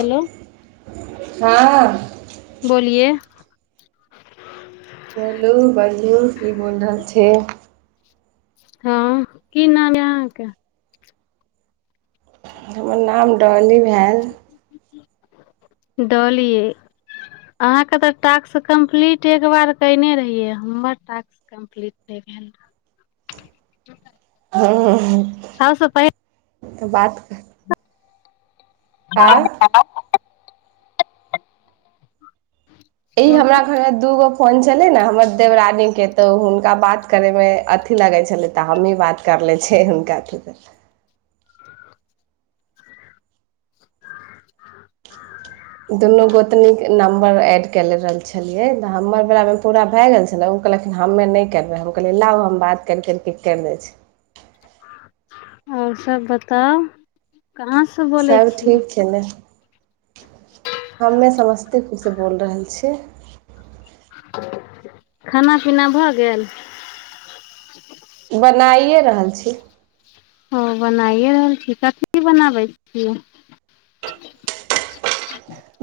Hello हँ बोलिए [unintelligible] बोलू बाजू की बोल रहल छै हँ की नाम यए अहाँके। हमर नाम डॉली भेल डलियै, अहाँके तऽ टास्क कम्पलीट एक बेर कने रहियै। हमर टास्क कम्पलीट नहि भेल। ह सओसँ प तऽ बात आँ [unintelligible] य बोलू हमरा घरमे दूगो फोन छले ने हमर देवरानी के तो हुनका बात करे में अथी लगे छै। छले तऽ हमही बात करले छै हुनका [unintelligible] दुनू गोतनीक नम्बर एड कए ले रहल छलियै तऽ हमर बेरामे पूरा भए गेल छलय ओ कहलखिन हमे नहि करबै हम कहलियै लाउ हम बात करि करि की करि दै छै आओर सभ बताउ कहाँ से बोलै सभ छी ठीक छै ने हमे‌ समस्तीपुर से बोल रहल छियै खाना पीना भऽ गेल बनाइए रहल छी ओ बनाइए रहल छी कथी बनाबै छियै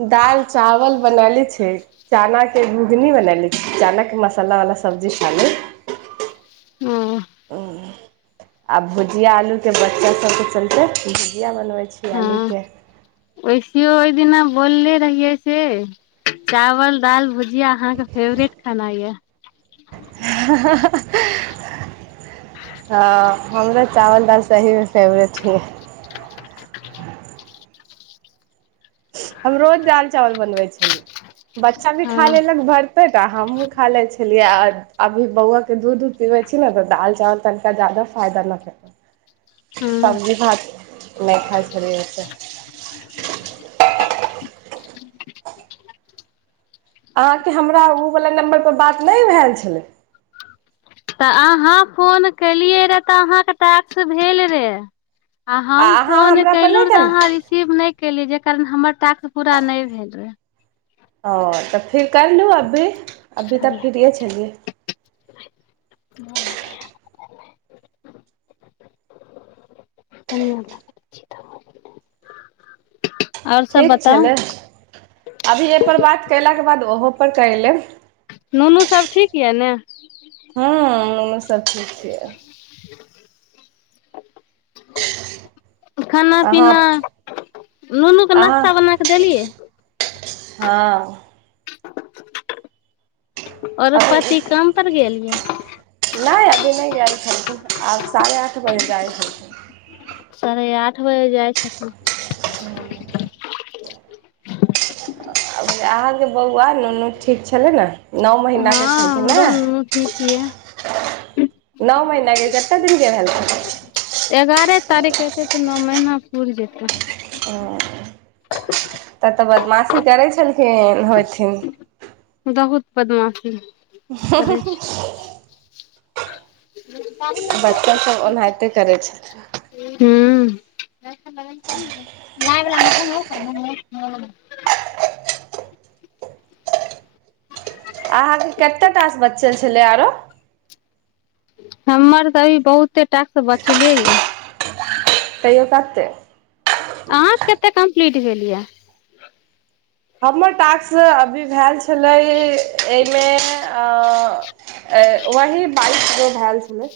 दाल चावल बनाली छी छी चना के घूघनी बनैले छी चना के मसाला वाला सब्जी खाली ओ आ भुजिया आलू के बच्चा सबके चलते भुजिया बना बनबै छिये आलू के कि‌यो ओय दिना बोलले रहिये से चावल दाल भुजिया भुजिया आहांँ के फेवरेट खाना य हँ हमरा चावल दालि सहीमे फेवरेट हिये [unintelligible] हम रोज दाल चावल बनबै छली बच्चा भी खा हँ लेलक भर पेट हमहुँ खा ले छलियै और अभी बौआ के दूध उध पीबै छी ने तऽ दाल चावल तनिका जादा फायदा न करत हूँ सब्जी भात नहि खाय छलिये ओतेे अहाँके हमरा उ‌ बला नम्बरपर बात नहि भेल छलै तऽ अहाँ फोन केलियै रे तऽ अहाँके टाक्स भेल रे आ आ हम अहाँ फोन हमरा पर नहि केलहु तऽ अहाँ करलियै रिसीव नहि केली जे कारण हमर टास्क पूरा नहि भेल रहे ओ तऽ फिर कैर लू अभी अभी तऽ फिरये छलियै धनिया क पत्ता धनिया क तनि छिटा माइर [unintelligible] ठीक छलै अभी एहिपर बात कयलाके बाद ओहो पर कैर लेब नुनू सब ठीक यऽ ने हूँ नुनू सब ठीक छियै खाना अहाँ पीना नुनू कऽ अहाँ नाश्ता बना कऽ देलियै हँ औरो अभी पति काम पर गेल ये नहि अभी नहि गेल छलखिन आब साढ़े आठ बजे जाइ छथिन साढ़े आठ बजे जाइ छथिन ह अभी अहाँके बौआ नुनू ठीक छलै न नौ महीना के हँ छलखिन हमरो नऽ नुनू ठीक ये नौ महीना कते दिन भेलहन एगारह तारीख एते तऽ नौ महीना पूर जेतै त ह तऽ तऽ बदमाशी करै छलखिन होइथिन बहुत बदमाशी करै हूँहूहू ह बच्चा सभ ओनाहिते करै छथि [unintelligible] अहाँके कतेक टास बच्चल छलै आरो हमर तऽ अभी बहुते टाकसँ बचले यए तयो कते आहाँ के कते कम्पलीट भेल या हमर टास्क अभी भेल छै छलै एहिमे आ आ वही बाइस भेल छलै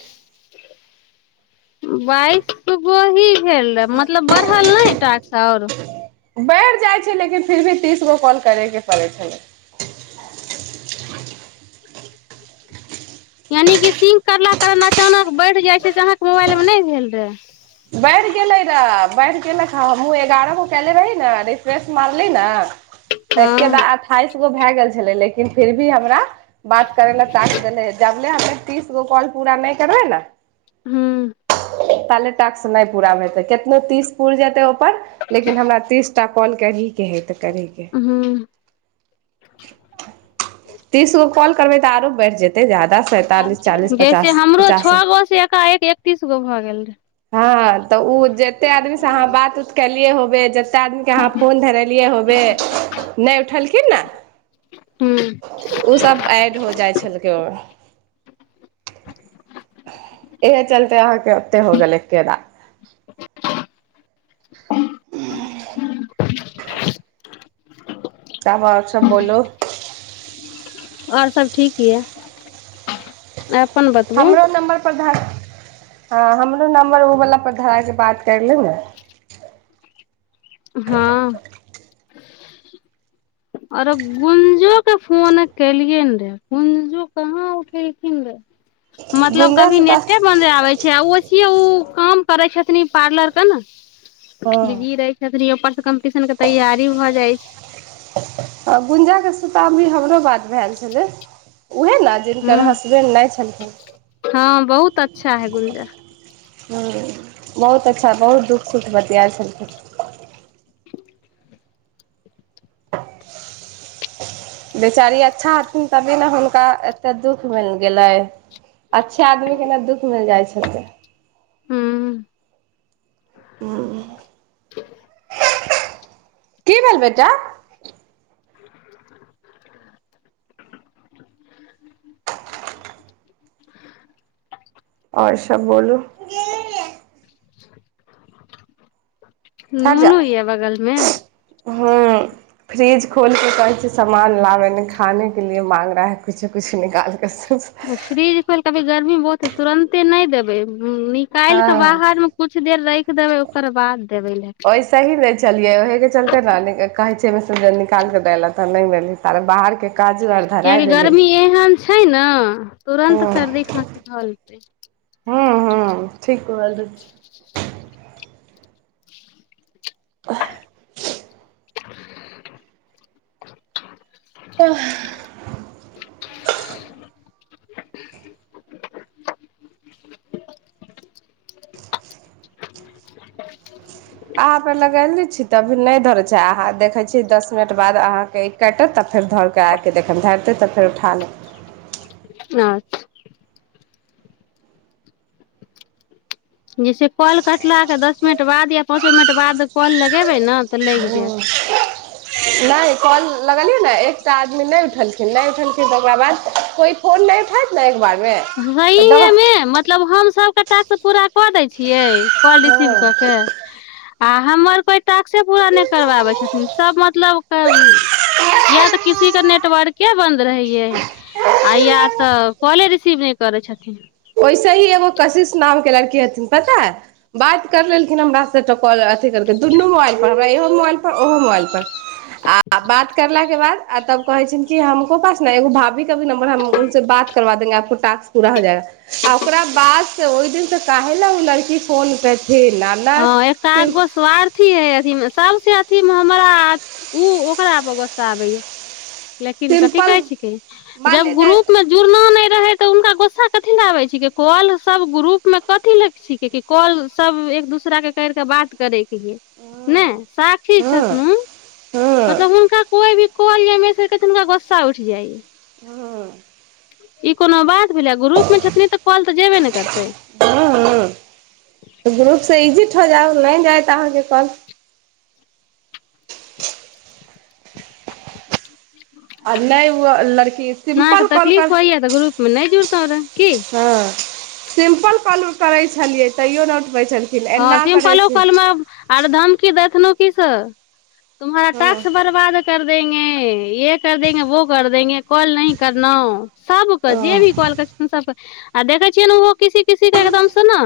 बाइश वही भेल रहे मतलब बढ़ल नहि टाक्स आओर बढ़ि जाइ छै लेकिन फिर भी तीस गो कॉल करयके पड़ै छलै यानि कि सिंक करला कारण अचानक बढ़ जाइ छै से अहाँके मोबाइल मे नहि भेल रहे बढ़ि गेलै रऽ बढ़ि गेलक हमहूँ एगारह गो केले रही ने रिफ्रेश मारली ने तऽ एके हँ दा‌ अठाइस गो भए गेल छलै लेकिन लेकिन फिर भी हमरा बात करैले टास्क देने है जब हमे तीस गो कॉल पूरा नहि करबै ने हँ ताले टास्क नहि पूरा हेतै केतनो तीस पुर जेतै पर लेकिन हमरा तीस टा कॉल करीे के हइ त करैके है हूँ तीसगो कल करबै तऽ आरो बैढ़ जेतै ज्यादा सैंतालिस चालीस जैसे पचास हमरो छओ पचासी गो से एकाएक एकतीस गो भऽ गेल रहै हँ तऽ ओ जते आदमी से अहाँ बात उत कर खेलिय होब ज [unintelligible] बैठलखिन न हूँ ओसभ एऐड हो जाइ छलकै ओ इह चलते आ होके ओते हो ग लेकेे द ह तबओ सब बोल आओर सभ ठीक यए हमरो नम्बर परर धान हँ हमरो नम्बर ओवला परर धराय क बात कर ले ने हँ आरो गुंजो के फोन केलियन रे गुंजो कहाँ उठेलखिन रे मतलब गुंजा कभी से तऽ नेते बन्दे आबे छै ओ कि ओ काम करै छथिन पार्लर के ने ली हँ रय पर से कम्पटीशन के तैयारी भऽ जाइ छै ह गुंजाके सीताम भी हमरो बात भेल छलै उएह ने जिनकर हूँ हसबैंड नहि छलखिन हँ बहुत अच्छा है गुंजा ह्म बहुत अच्छा बहुत दुःख सुख बतियाइ छलखिन [inaudible] बेचारी अच्छा हथिन तभी ने हुनका एते दुःख मिल गेलै अच्छे आदमी के ने दुःख मिल जाइ छै ठीक हँ की भेल बेटा [inaudible] आओर सबब बोलू [inaudible] हट जा नूनू यऽ बगलमे हूँ फ्रिज खोल के कहै छै सामान लाबे ने खाने के लिए माग रहा है कुछो कुछ निकालके फ्रीद प गर्मी बहुते तुरंते नहि देबे ह निकाल कऽ हँ बाहर मे कुछु देर राखि देबै ओकर बाद देबै लए ओहिसे ही नहि छलियै ओहेके चलते क ने कहै छै निकालके देल ले तऽ बाहर कियकि गर्मी एहन छै छै ने तुरन्त हूँ सर्दी खा कि भलतै हँ हँ ठीक बै छी आ [unintelligible] आ [inaudible] [inaudible] अहाँपर लगयलने छी तऽ अभी नहि धरै छै अहाँ देखै छीियै दस मिनट बाद अहाँकेँ काटत तऽ फेर धर कऽ आबि कऽ देख धरतै तऽ फेर उठा लेत न जैसे कल कटलेऽ दस मिनट बाद या पाँचो मिनट बाद कॉल लगेबै ने तऽ लागि जायत नहि कॉल लगलियै ने एकटा आदमी नहि उठलखिन नहि उठलखिन तऽ ओकरा बाद कोई फोन नहि उठैत ने एक बार सही हैमे मतलब हम सब कटाक से पूरा कऽ दै छियै कल हँ रिसीव कऽ के आ हमर कोई टास्के पूरा नहि करवाबे छथिन सब मतलब या तऽ कृषी के नेटवर्के बंद रहेये आ या तऽ कॉले स नहि करै छथिन ओहिसे ही एगो कशिश नाम के लड़की हथिन पता बात कर लेलखिन हमर अथ कर दुनू मोबाइल पर हमरा इहो मोबाइल पर ओहो मोबाइल पर आ बात करलला के बाद आ तब कहे छै कि हमको पास ने एगो भाभी के भी नम्बर हम उस बात करबा देेंगे आो पूरा हो जाएा आ ओकरा बाद से ओहि दिन से कहेल ओ लड़की फोन के हँ एक आ गो स्वार्थी है सबस अथी मे हमरा ओ ओकरापर गुस्सा आबैए लेकिन कथी कहै सिम्पल छिके मान जब ले जाय ग्रुप में जुड़ना नहि े तऽ उनका गोस्सा कथिी लाबे छिक कल सब ग्रुप मे कथिी ले छिक कल सब एक दोसरा के कर के बात करे नहि स्षी हँ छथिन हँ मतलब हुनका कोइ भी कलमे केतननका बसा उठि जाइ हँ ई कोनो बात भेलै ग्रुपमे छथिन तऽ कॉल तऽ जेयबे ने करतै त ग्रुप से इग्जिट हो जाउ नहि जाय तहके कल [inaudible] अ नहि अलड़की सिम्पल कल कर मन जर तावरे हँ सिम्पल कल करै छलियै तैयो ने हँ सिम्पलो कलमे आर की देथनो किस तुम्हारा हँ टक्स बर्बाद कर देेंगे ये कर देेंगे वो कर देेंगे कॉल नहीं करना सब त ओ जेे भी काॅल करै छथिन सबक आ देखे छियै ने ओहो किसी किसी के एकदम से ने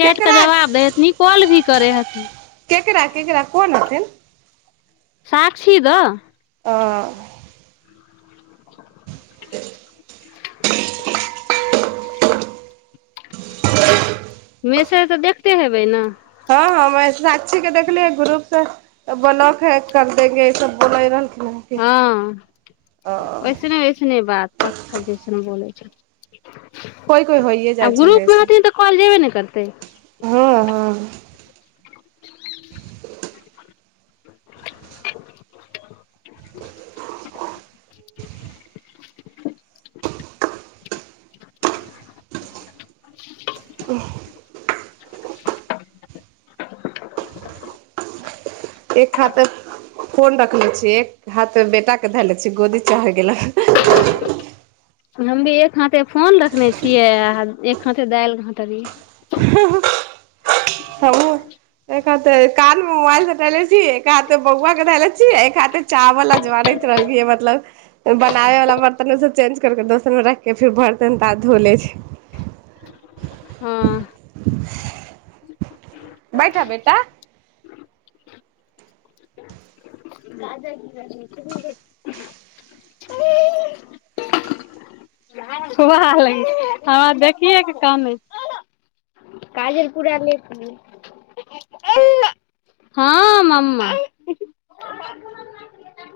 चैट के केकरा जवाब दै हथिनी कॉल भी करै हथिन केकेरा केकेरा कोन नथिन साक्षी दऽ हँ [inaudible] [unintelligible] मेसेज तऽ देखते हेबै ने अपने ग्रुप सऽ ब्लॉक हैक कर देंगे ई सब बोलै रहलखिन हँ कि हँ ओ वैसने वैसने बात पथल जैसन बोलै [inaudible] कोइ कोइ होइए आब जाइए छलै ग्रुप मे से हथिन तऽ कॉल जेबे ने करतै हँ हँ [inaudible] [inaudible] एक हाथे फोन रखले छियै एक हाथ बेटाे धए ले छिय गोदी चढ़ गेलैन हम भी एक हाथे फोन रखने छियै आ एक हाथे दालि हाथभी हमहूँ एक हाथे कान मे मोबाइल सटेले छी एक हाथे बौआ धैले छी एक हाथे चावल अजवारैत रहलिय मतलब बनाबे वाला बर्तन में सऽ चेंज कर के दोसर में राइख के फिर बर्तन तात धोले छी हँ बैठअ बैठअ तऽ [inaudible] कोरा लही हमरा देखियए के काने काजल पूरा लेप लेलको हं मम्मा